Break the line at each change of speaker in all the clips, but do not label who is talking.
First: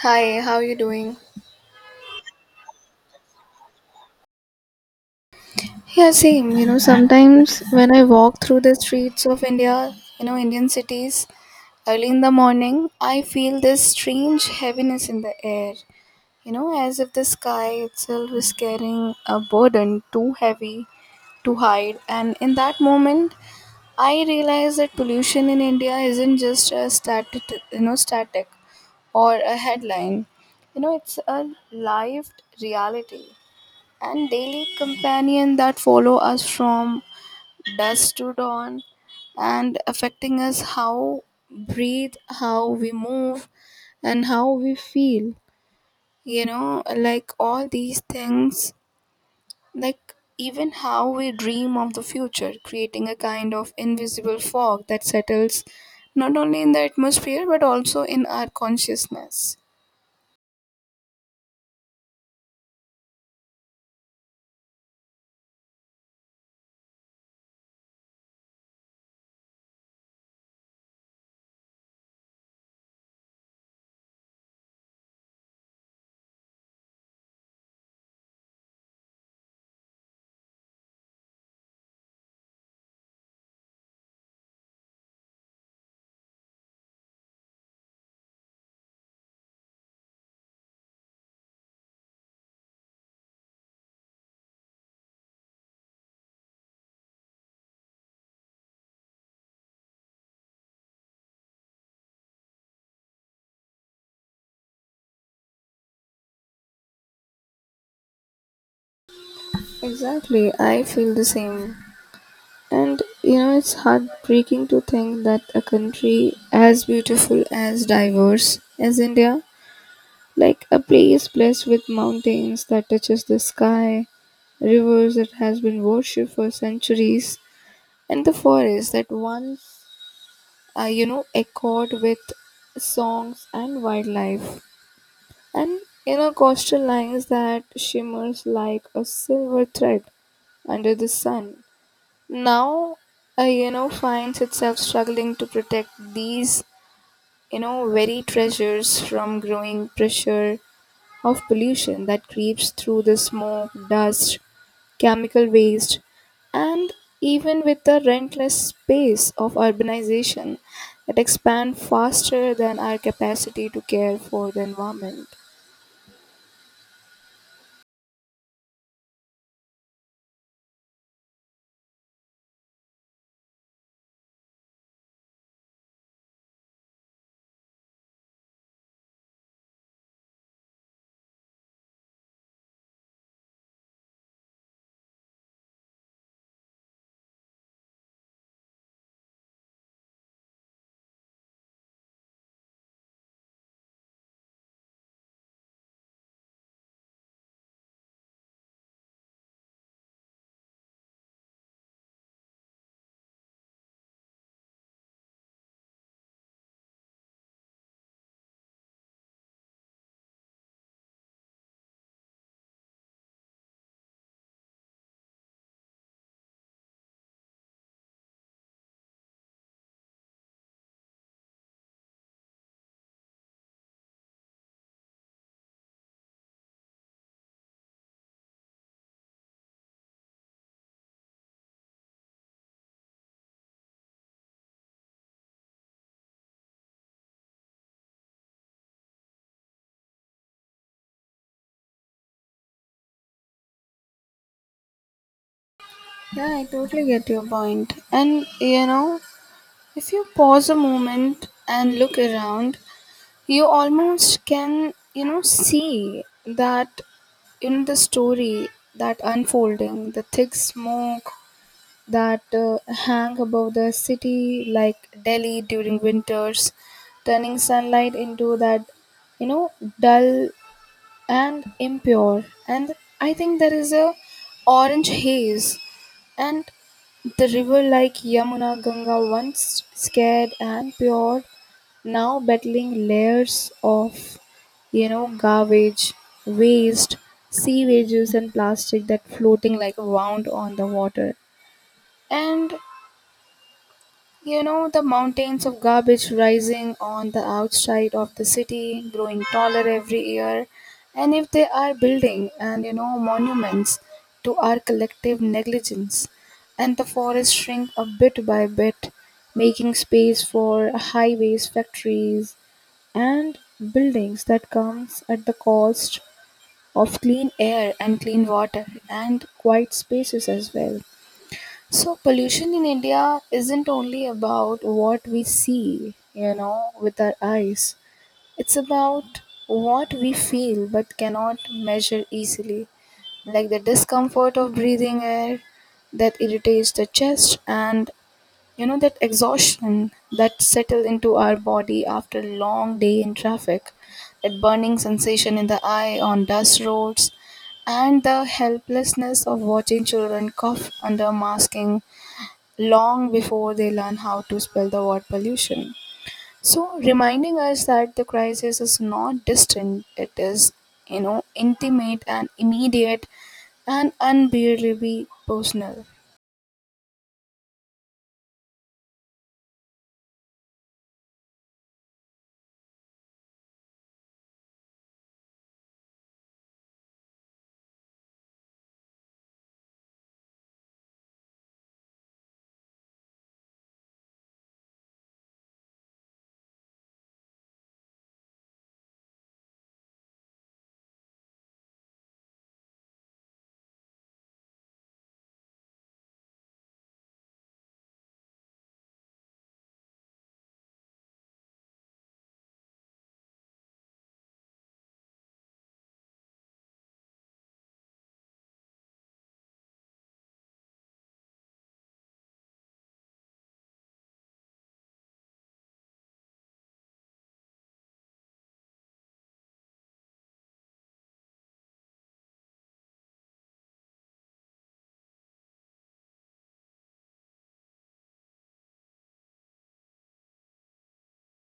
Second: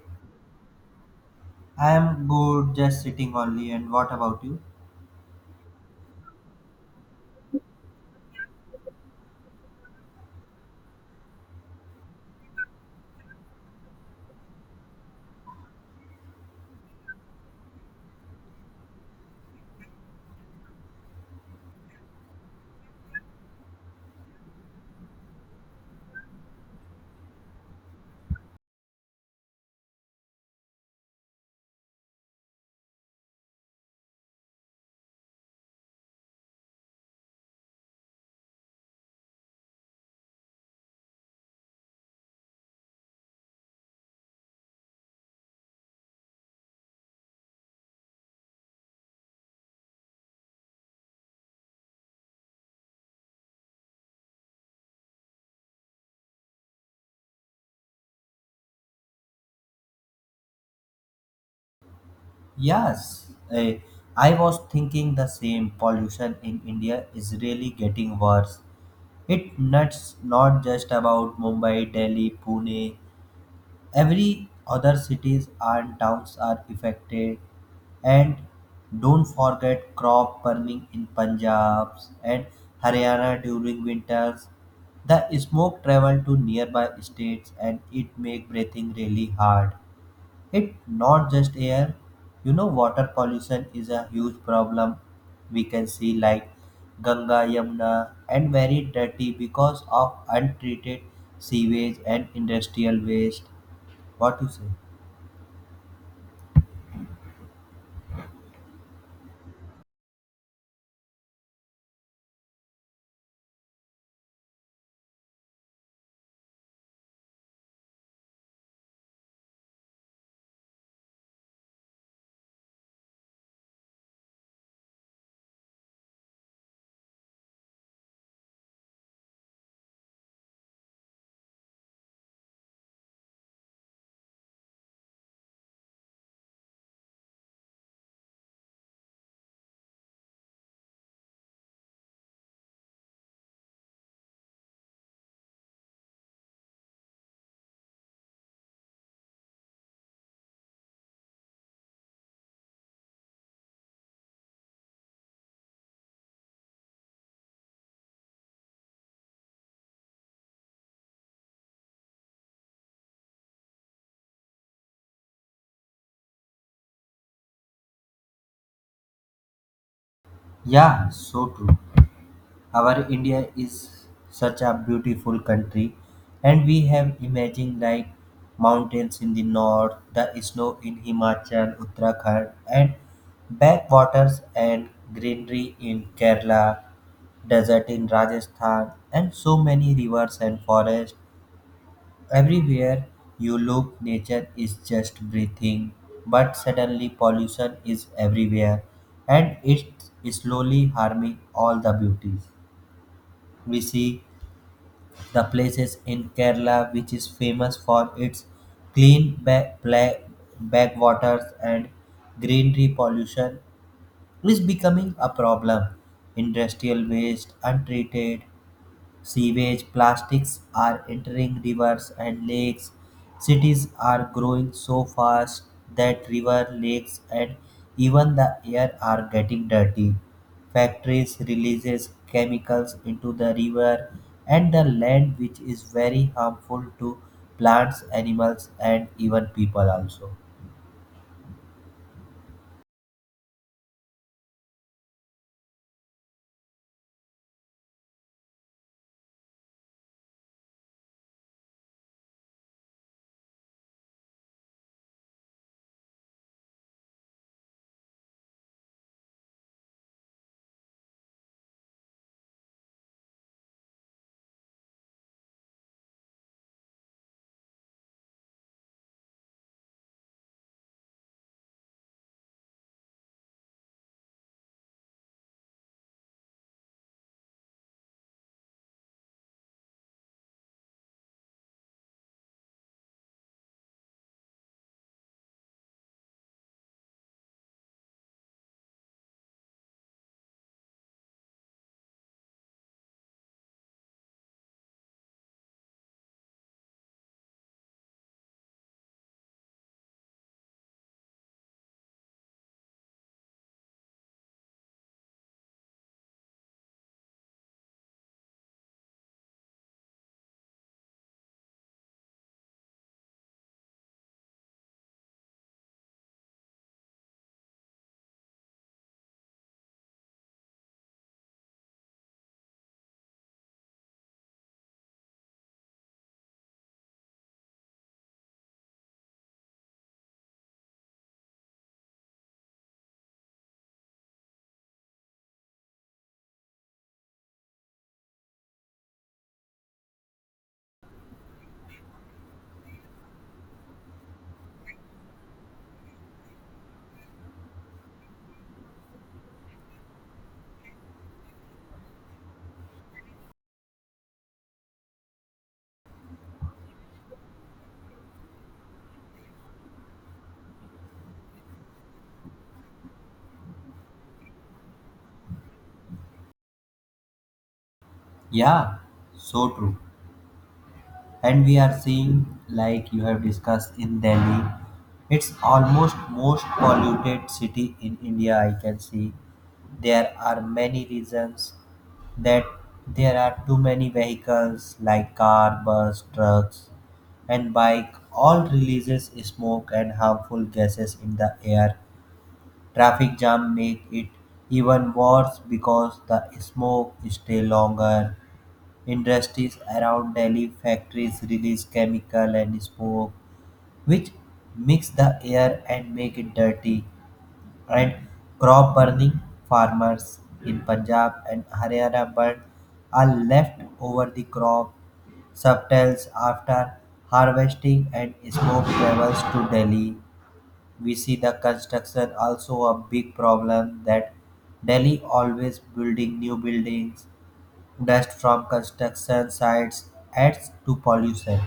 Hi, how are you doing?
I am good, just sitting only. And what about you?
Yeah, same. Sometimes when I walk through the streets of India, Indian cities, early in the morning, I feel this strange heaviness in the air. You know, as if the sky itself is carrying a burden too heavy to hide. And in that moment, I realize that pollution in India isn't just a static, static or a headline. You know, it's a lived reality and daily companion that follow us from dusk to dawn and affecting us how breathe, how we move, and how we feel, like all these things, like even how we dream of the future, creating a kind of invisible fog that settles not only in the atmosphere but also in our consciousness.
Yes, I was thinking the same. Pollution in India is really getting worse. It nuts not just about Mumbai, Delhi, Pune. Every other cities and towns are affected. And don't forget crop burning in Punjab and Haryana during winters. The smoke travel to nearby states and it make breathing really hard. It not just air, you know, water pollution is a huge problem. We can see like Ganga, Yamuna, and very dirty because of untreated sewage and industrial waste. What you say?
Exactly, I feel the same. And you know, it's heartbreaking to think that a country as beautiful, as diverse as India, like a place blessed with mountains that touches the sky, rivers that has been worshipped for centuries, and the forests that once, echoed with songs and wildlife, and coastal lines that shimmers like a silver thread under the sun, now finds itself struggling to protect these, very treasures, from growing pressure of pollution that creeps through the smoke, dust, chemical waste, and even with the relentless pace of urbanization that expand faster than our capacity to care for the environment.
Yeah, so true. Our India is such a beautiful country, and we have imagine like mountains in the north, the snow in Himachal, Uttarakhand, and backwaters and greenery in Kerala, desert in Rajasthan, and so many rivers and forests. Everywhere you look, nature is just breathing, but suddenly pollution is everywhere, and it's slowly harming all the beauties we see. The places in Kerala which is famous for its clean backwaters and greenery pollution is becoming a problem. Industrial waste, untreated sewage plastics are entering rivers and lakes. Cities are growing so fast that river, lakes, and even the air are getting dirty. Factories releases chemicals into the river and the land which is very harmful to plants, animals and even people also.
Yeah, I totally get your point. And you know, if you pause a moment and look around, you almost can, see that in the story that unfolding, the thick smoke that hang above the city like Delhi during winters, turning sunlight into that, you know dull and impure, and I think there is a orange haze. And the river like Yamuna, Ganga, once scared and pure, now battling layers of, garbage, waste, sewages, and plastic that floating like wound on the water. And you know, the mountains of garbage rising on the outside of the city, growing taller every year. And if they are building, and, you know, monuments to our collective negligence, and the forests shrink a bit by bit, making space for highways, factories, and buildings that comes at the cost of clean air and clean water and quiet spaces as well. So pollution in India isn't only about what we see, you know, with our eyes. It's about what we feel but cannot measure easily, like the discomfort of breathing air that irritates the chest, and you know, that exhaustion that settle into our body after a long day in traffic, that burning sensation in the eye on dust roads, and the helplessness of watching children cough under masking long before they learn how to spell the word pollution. So, reminding us that the crisis is not distant, it is, you know, intimate and immediate and unbearably personal.
Yeah, so true. And we are seeing like you have discussed in Delhi, it's almost most polluted city in India, I can see. There are many reasons that there are too many vehicles like car, bus, trucks and bike, all releases smoke and harmful gases in the air. Traffic jam make it even worse because the smoke stay longer. Industries around Delhi factories release chemical and smoke which mix the air and make it dirty. And crop burning farmers in Punjab and Haryana burn are left over the crop subtles after harvesting and smoke travels to Delhi. We see the construction also a big problem that Delhi always building new buildings. Dust from construction sites adds to pollution.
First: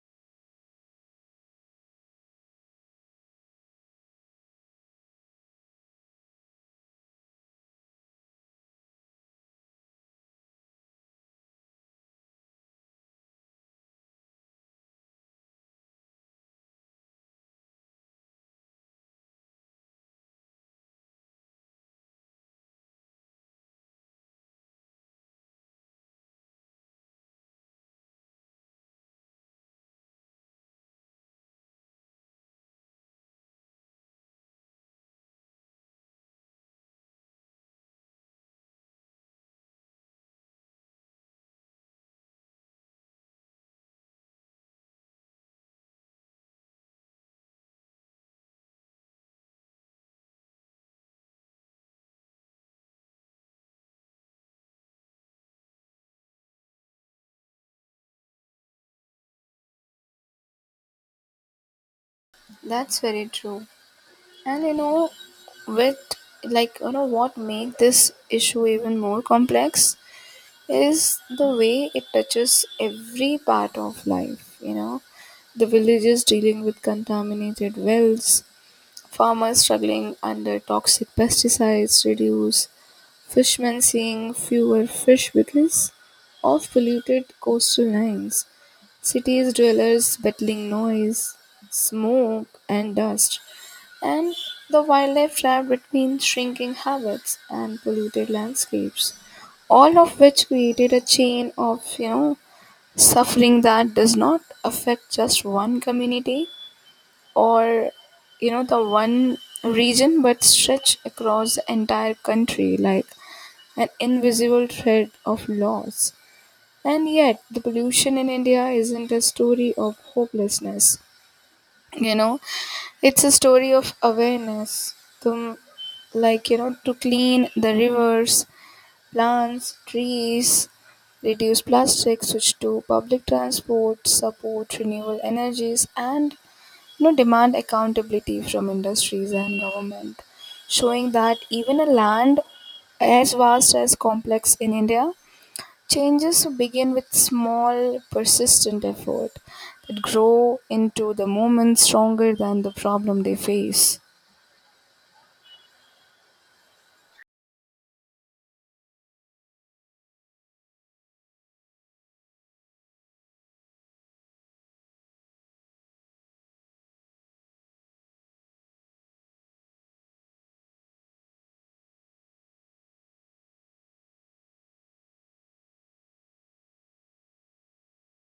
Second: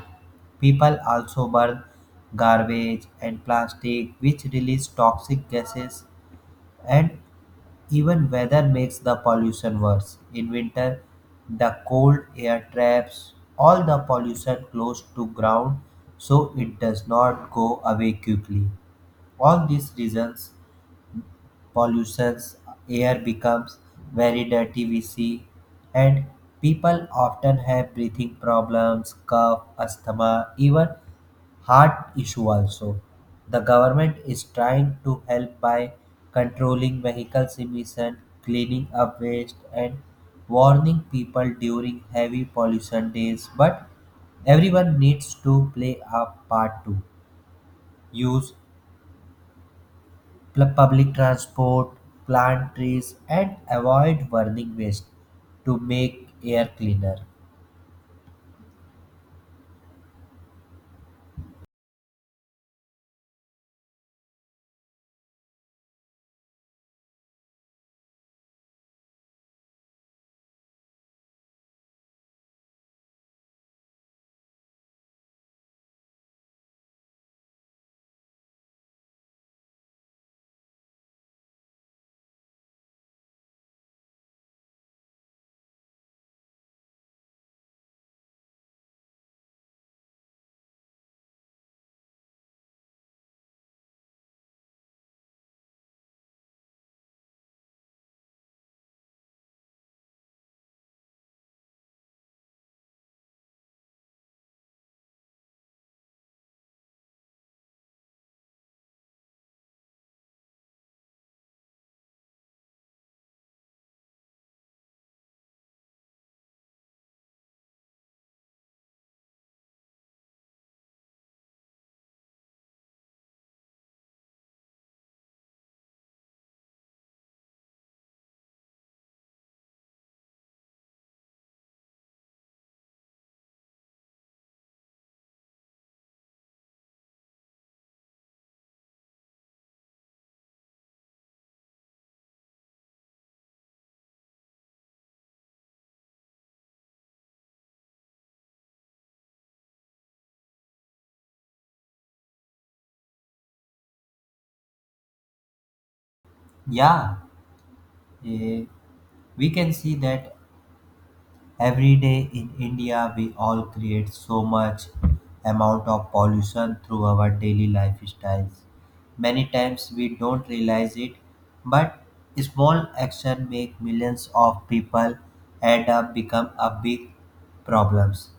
People also burn garbage and plastic, which release toxic gases, and even weather makes the pollution worse. In winter, the cold air traps all the pollution close to ground so it does not go away quickly. All these reasons pollutions, air becomes very dirty, we see, and people often have breathing problems, cough, asthma, even heart issue also. The government is trying to help by controlling vehicles emission, cleaning up waste, and warning people during heavy pollution days, but everyone needs to play a part too. Use public transport, plant trees, and avoid burning waste to make air cleaner.
That's very true. And you know, with what make this issue even more complex is the way it touches every part of life. You know, the villages dealing with contaminated wells, farmers struggling under toxic pesticides reduce, fishermen seeing fewer fish because of polluted coastal lines. Cities dwellers battling noise, smoke, and dust, and the wildlife trapped between shrinking habits and polluted landscapes. All of which created a chain of, you know, suffering that does not affect just one community or, the one region, but stretch across the entire country like an invisible thread of laws. And yet the pollution in India isn't a story of hopelessness. you know it's a story of awareness to, to clean the rivers, plants trees, reduce plastic, switch to public transport, support renewable energies, and no demand accountability from industries and government, showing that even a land as vast as complex in India, changes begin with small, persistent effort that grow into the movement stronger than the problem they face.
Yeah, eh, we can see that every day in India we all create so much amount of pollution through our daily lifestyles. Many times we don't realize it, but small action make millions of people add up become a big problems.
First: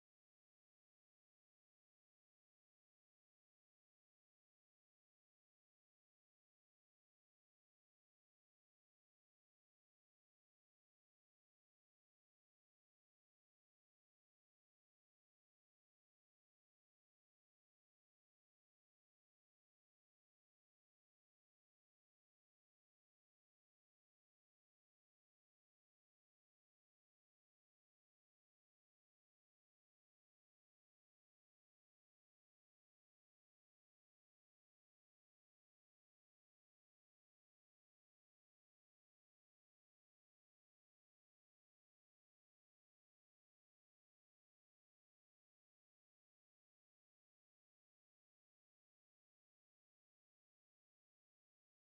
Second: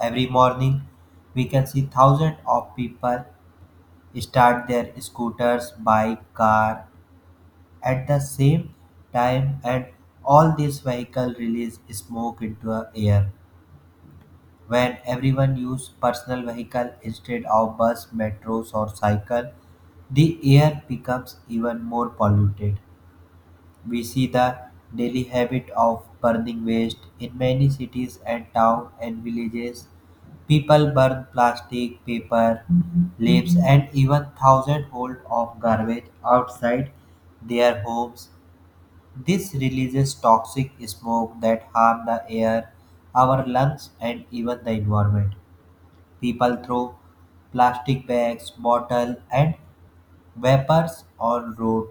Every morning, we can see thousands of people start their scooters, bike, car at the same time, and all these vehicles release smoke into the air. When everyone use personal vehicle instead of bus, metros, or cycle, the air becomes even more polluted. We see the daily habit of burning waste in many cities and towns and villages. People burn plastic, paper, leaves, and even thousands of garbage outside their homes. This releases toxic smoke that harm the air, our lungs, and even the environment. People throw plastic bags, bottles, and vapors on road,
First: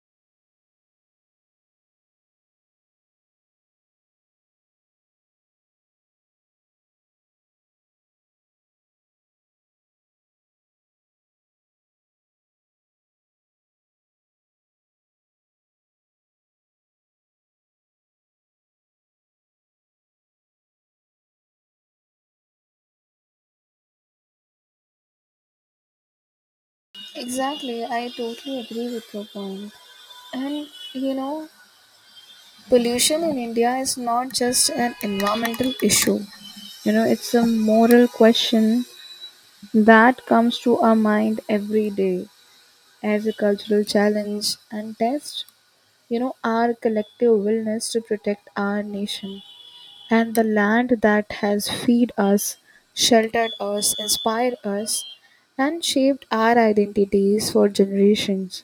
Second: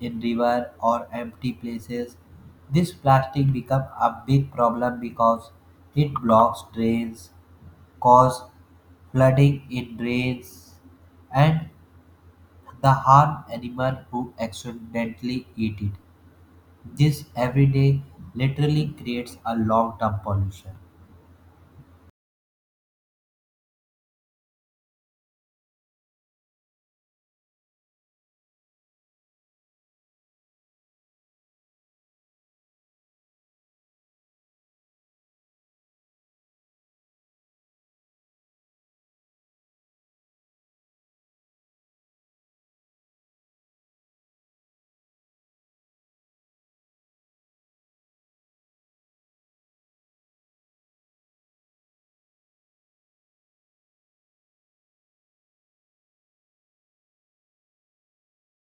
in river, or empty places. This plastic become a big problem because it blocks drains, cause flooding in drains and the harm animal who accidentally eat it. This every day literally creates a long term pollution.
Exactly, I totally agree with your point. And you know, pollution in India is not just an environmental issue. You know, it's a moral question that comes to our mind every day as a cultural challenge and test, you know, our collective willingness to protect our nation and the land that has fed us, sheltered us, inspired us, and shaped our identities for generations.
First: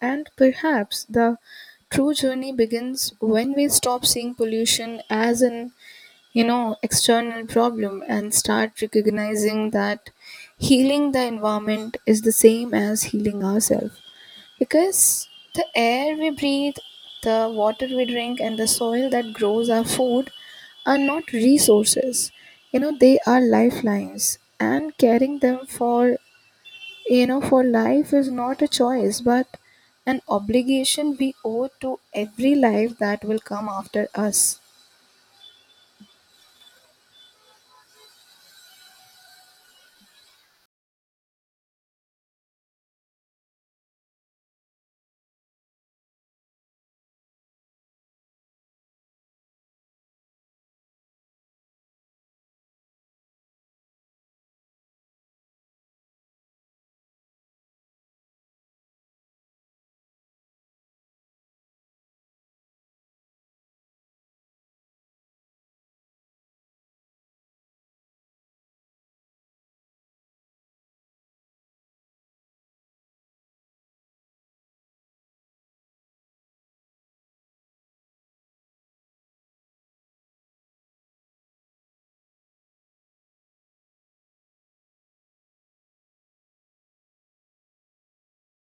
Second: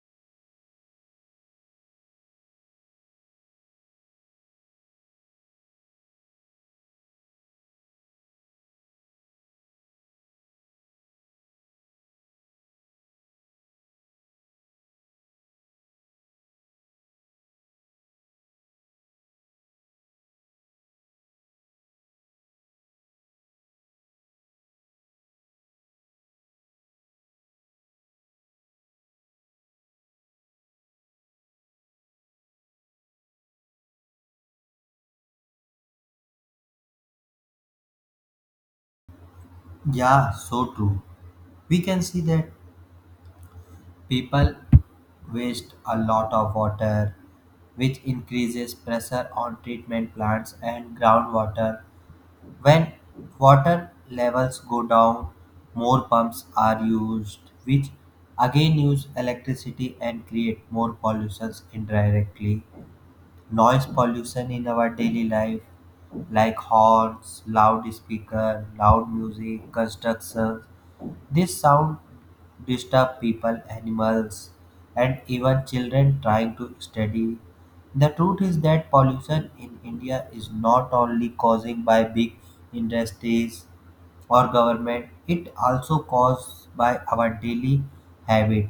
And perhaps the true journey begins when we stop seeing pollution as an, external problem, and start recognizing that healing the environment is the same as healing ourselves, because the air we breathe, the water we drink, and the soil that grows our food are not resources. They are lifelines, and caring them for, for life is not a choice but an obligation we owe to every life that will come after us.
Yeah, so true. We can see that people waste a lot of water, which increases pressure on treatment plants and groundwater. When water levels go down, more pumps are used, which again use electricity and create more pollutions indirectly. Noise pollution in our daily life like horns, loudspeaker, loud music, constructions, this sound disturb people, animals and even children trying to study. The truth is that pollution in India is not only causing by big industries or government, it also caused by our daily habit,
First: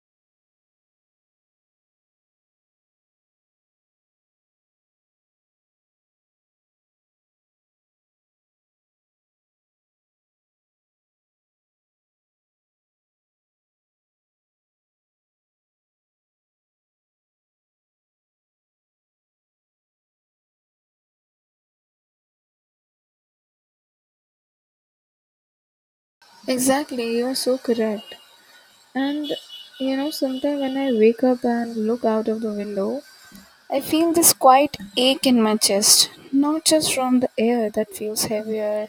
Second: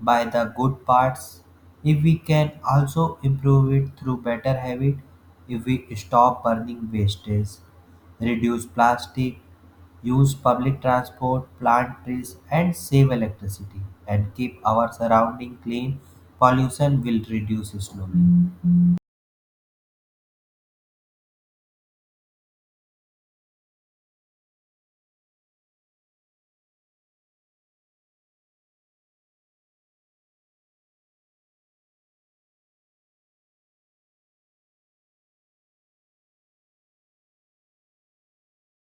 by the good parts. If we can also improve it through better habit, if we stop burning wastage, reduce plastic, use public transport, plant trees, and save electricity, and keep our surrounding clean, pollution will reduce slowly.
Exactly, you are so correct. And you know, sometimes when I wake up and look out of the window, I feel this quiet ache in my chest, not just from the air that feels heavier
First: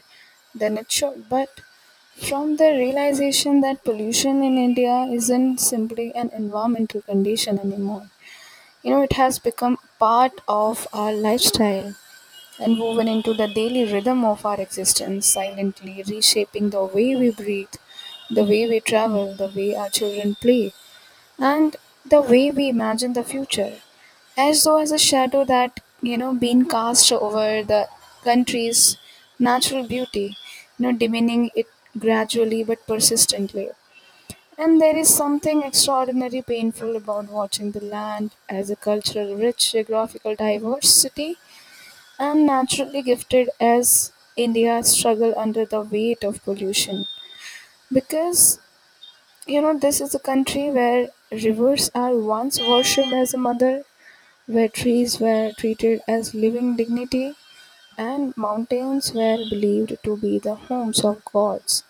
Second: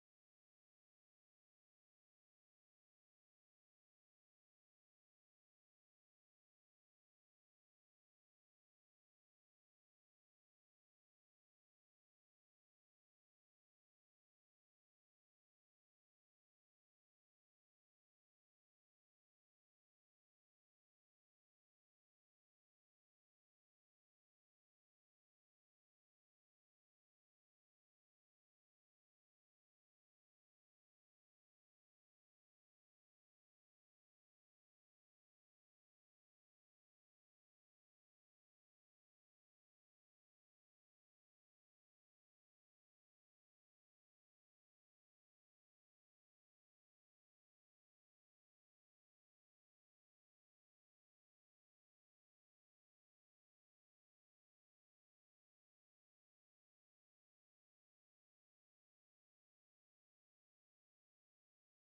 than it should, but from the realization that pollution in India isn't simply an environmental condition anymore. You know, it has become part of our lifestyle and woven into the daily rhythm of our existence, silently reshaping the way we breathe, the way we travel, the way our children play, and the way we imagine the future, as though as a shadow that, being cast over the country's natural beauty, diminishing it gradually but persistently. And there is something extraordinary painful about watching the land as a cultural rich geographical diversity and naturally gifted as India struggle under the weight of pollution, because you know, this is a country where rivers are once worshipped as a mother, where trees were treated as living dignity, and mountains were believed to be the homes of gods,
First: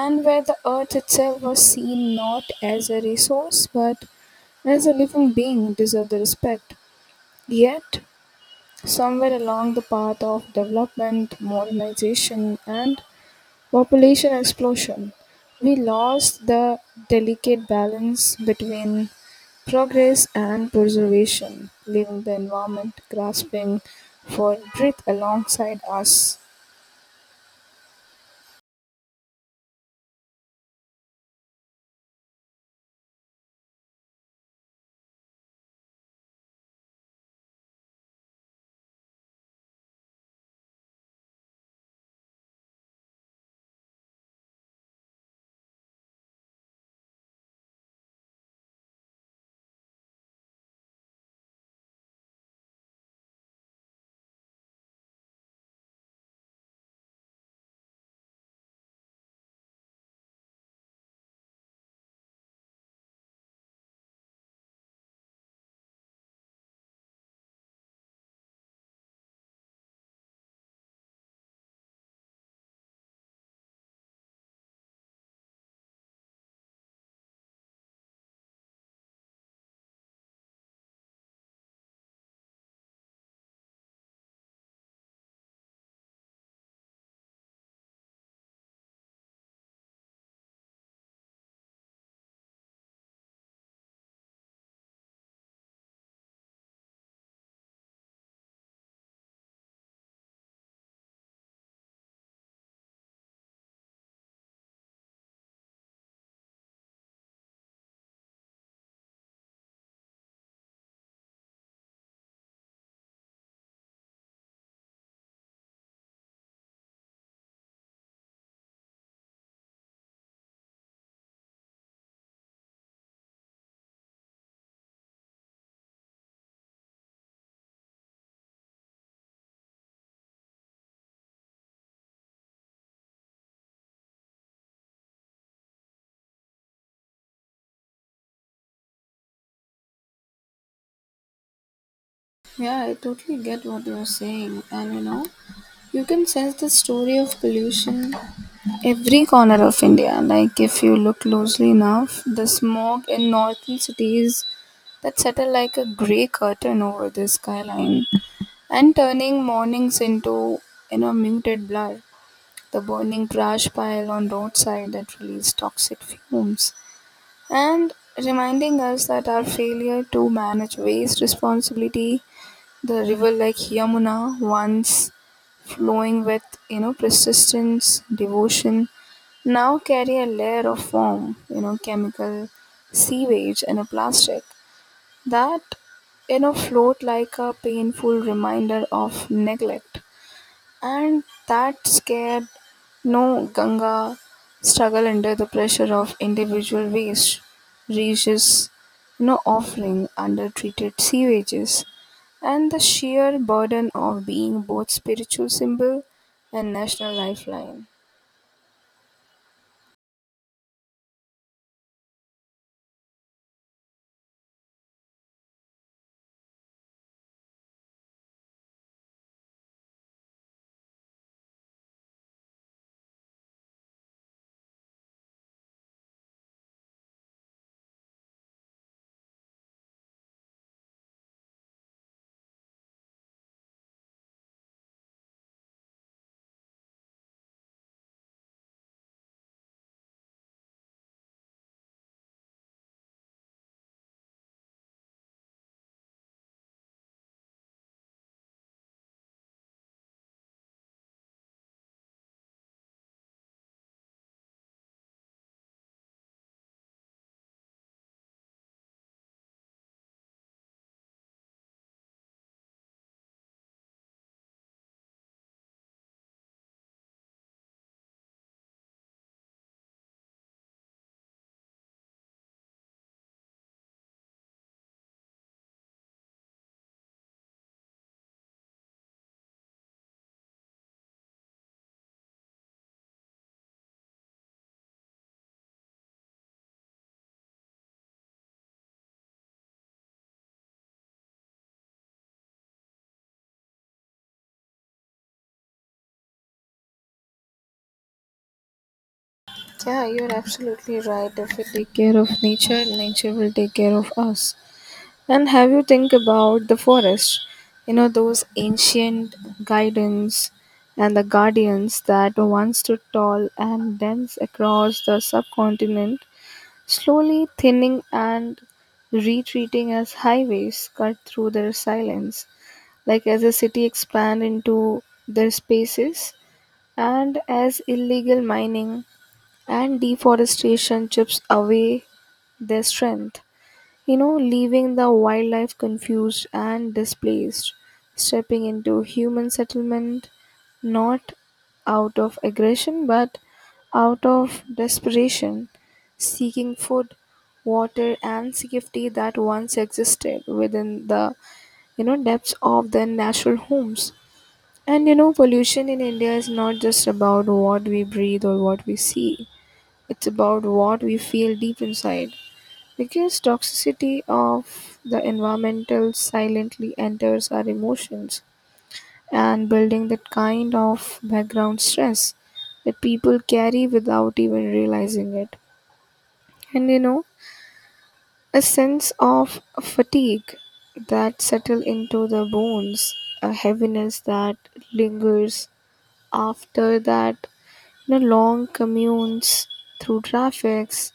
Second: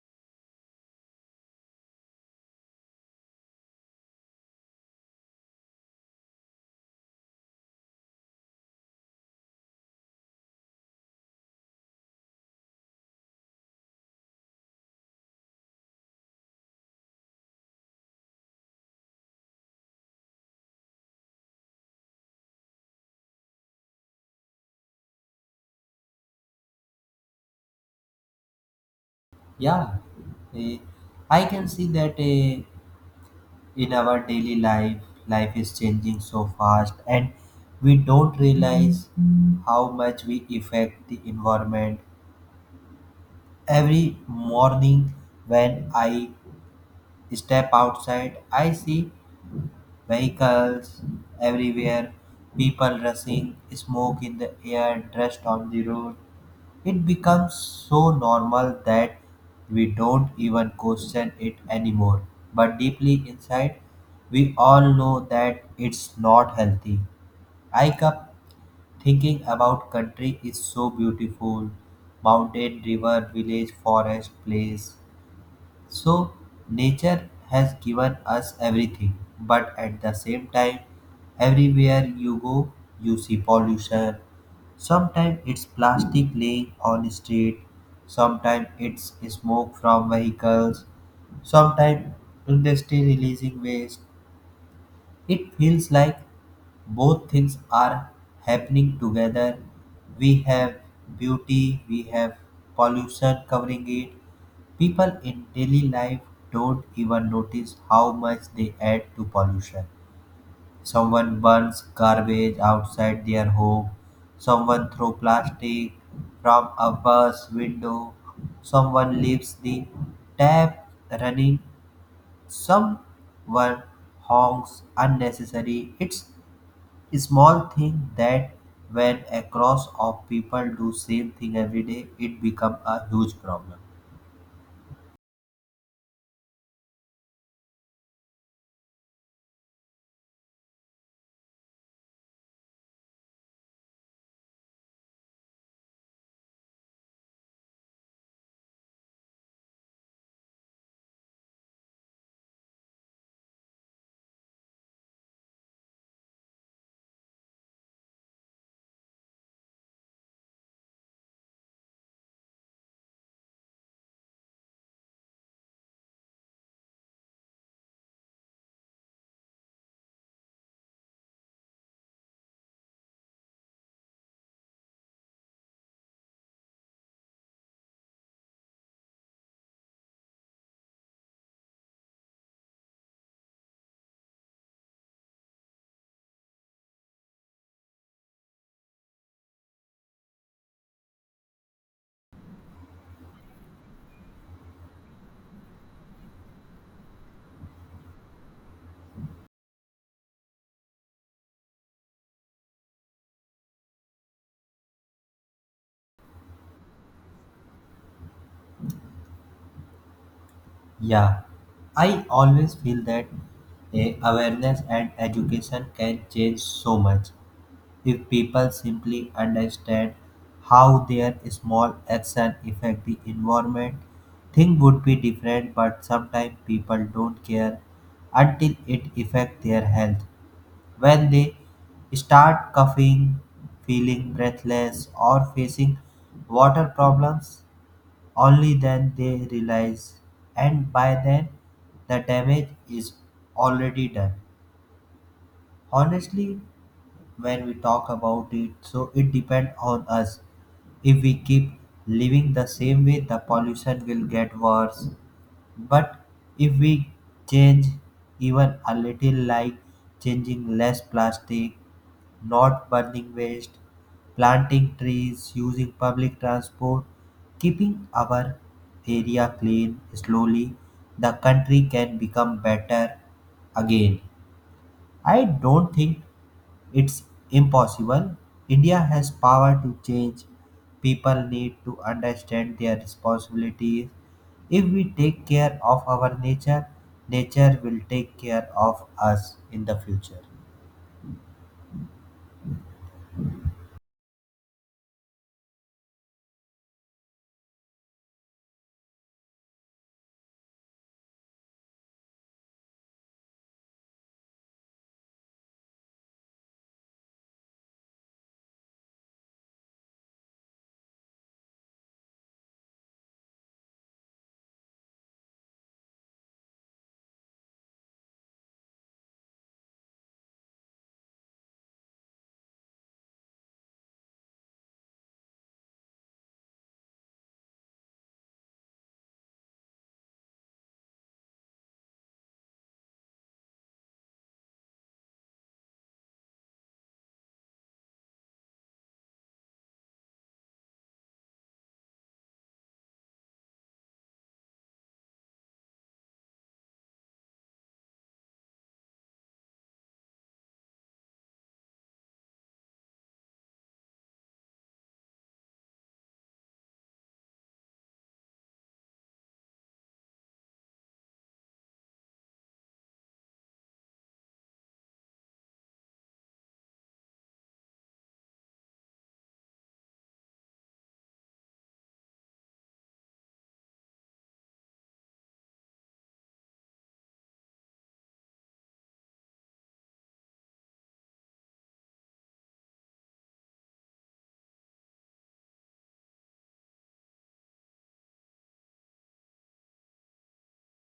and where the earth itself was seen not as a resource but as a living being deserved the respect. Yet, somewhere along the path of development, modernization, and population explosion, we lost the delicate balance between progress and preservation, leaving the environment grasping for breath alongside us.
Yeah, eh, I can see that. In our daily life is changing so fast and we don't realize how much we affect the environment. Every morning when I step outside I see vehicles everywhere, people rushing, smoke in the air, dust on the road. It becomes so normal that we don't even question it anymore. But deeply inside, we all know that it's not healthy. I kept thinking about country is so beautiful, mountain, river, village, forest, place. So, nature has given us everything, but at the same time, everywhere you go, you see pollution. Sometimes it's plastic laying on street, sometimes it's smoke from vehicles, sometimes industry releasing waste. It feels like both things are happening together. We have beauty, we have pollution covering it. People in daily life don't even notice how much they add to pollution. Someone burns garbage outside their home. Someone throws plastic from a bus window. Someone leaves the tap running. Someone honks unnecessary. It's a small thing that when a cross of people do same thing every day, it become a huge problem.
Yeah, I totally get what you're saying. And you know, you can sense the story of pollution every corner of India. Like if you look closely enough, the smog in northern cities that settle like a grey curtain over the skyline and turning mornings into, muted blur. The burning trash pile on roadside that release toxic fumes and reminding us that our failure to manage waste responsibility, the river like Yamuna, once flowing with, persistence, devotion, now carry a layer of foam, you know, chemical, sewage, and a plastic that, float like a painful reminder of neglect. And that scared no Ganga struggle under the pressure of individual waste, reaches, no offering, undertreated sewages, and the sheer burden of being both spiritual symbol and national lifeline.
Yeah, I always feel that awareness and education can change so much. If people simply understand how their small action affect the environment, things would be different, but sometimes people don't care until it affects their health. When they start coughing, feeling breathless or facing water problems, only then they realize, and by then the damage is already done. Honestly, when we talk about it, so it depends on us. If we keep living the same way, the pollution will get worse, but if we change even a little, like changing less plastic, not burning waste, planting trees, using public transport, keeping our area clean, slowly the country can become better again. I don't think it's impossible. India has power to change. People need to understand their responsibilities. If we take care of our nature, nature will take care of us in the future.
Yeah, you're absolutely right. If we take care of nature, nature will take care of us. And have you think about the forest? You know those ancient guidance and the guardians that once stood tall and dense across the subcontinent, slowly thinning and retreating as highways cut through their silence, like as a city expand into their spaces, and as illegal mining and deforestation chips away their strength, leaving the wildlife confused and displaced, stepping into human settlement not out of aggression but out of desperation, seeking food, water, and safety that once existed within the, depths of their natural homes. And you know, pollution in India is not just about what we breathe or what we see. It's about what we feel deep inside because toxicity of the environment silently enters our emotions and building that kind of background stress that people carry without even realizing it. And you know, a sense of fatigue that settle into the bones, a heaviness that lingers after that, you know, long commutes through traffics,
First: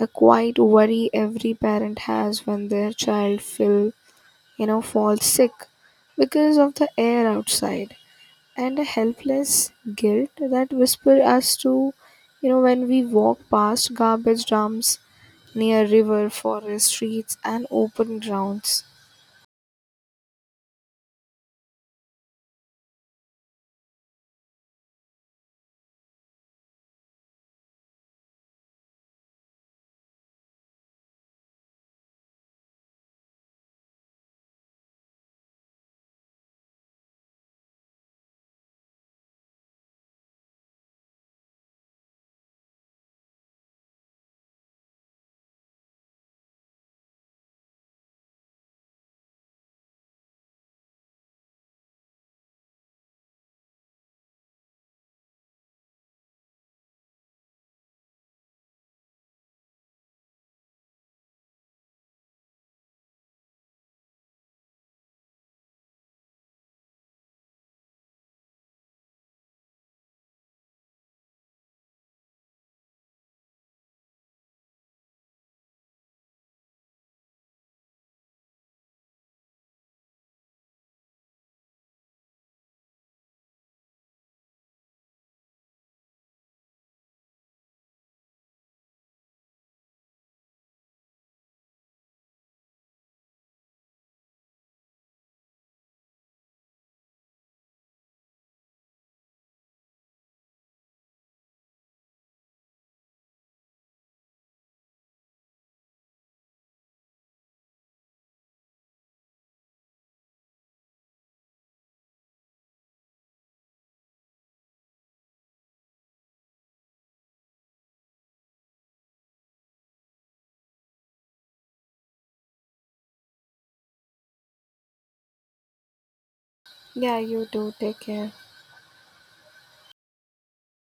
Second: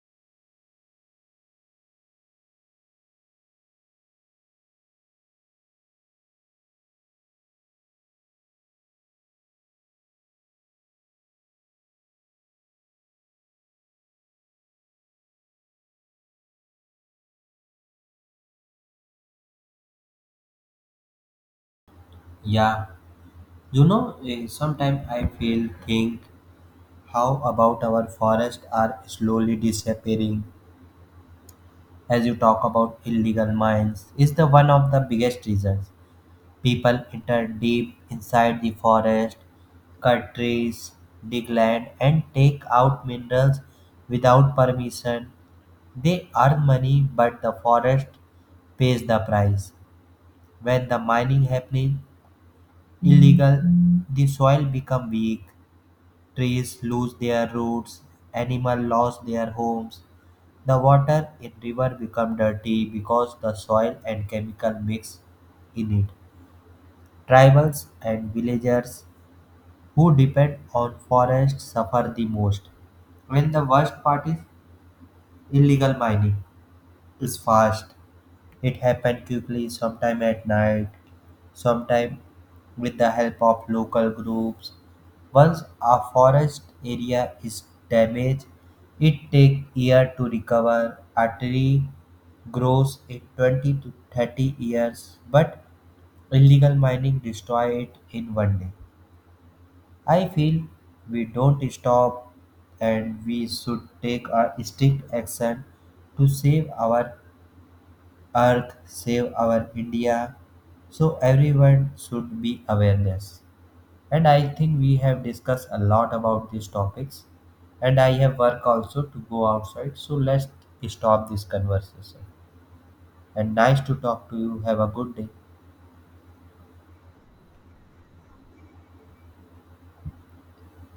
a quiet worry every parent has when their child feel, fall sick because of the air outside, and a helpless guilt that whisper us to, you know, when we walk past garbage dumps near river, forest, streets, and open grounds.
Yeah, you know, sometimes I feel think how about our forests are slowly disappearing. As you talk about illegal mines is the one of the biggest reasons, people enter deep inside the forest, cut trees, dig land, and take out minerals without permission. They earn money, but the forest pays the price. When the mining happening illegal, the soil become weak, trees lose their roots, animal lost their homes. The water in river become dirty because the soil and chemical mix in it. Tribals and villagers who depend on forests suffer the most. And the worst part is illegal mining is fast. It happens quickly, sometime at night, sometime with the help of local groups. Once a forest area is damaged, it takes year to recover. A tree grows in 20 to 30 years, but illegal mining destroy it in one day. I feel we don't stop and we should take a strict action to save our earth, save our India. So everyone should be awareness. And I think we have discussed a lot about these topics. And I have work also to go outside. So let's stop this conversation. And nice to talk to you. Have a good day.
Yeah, you do. Take care.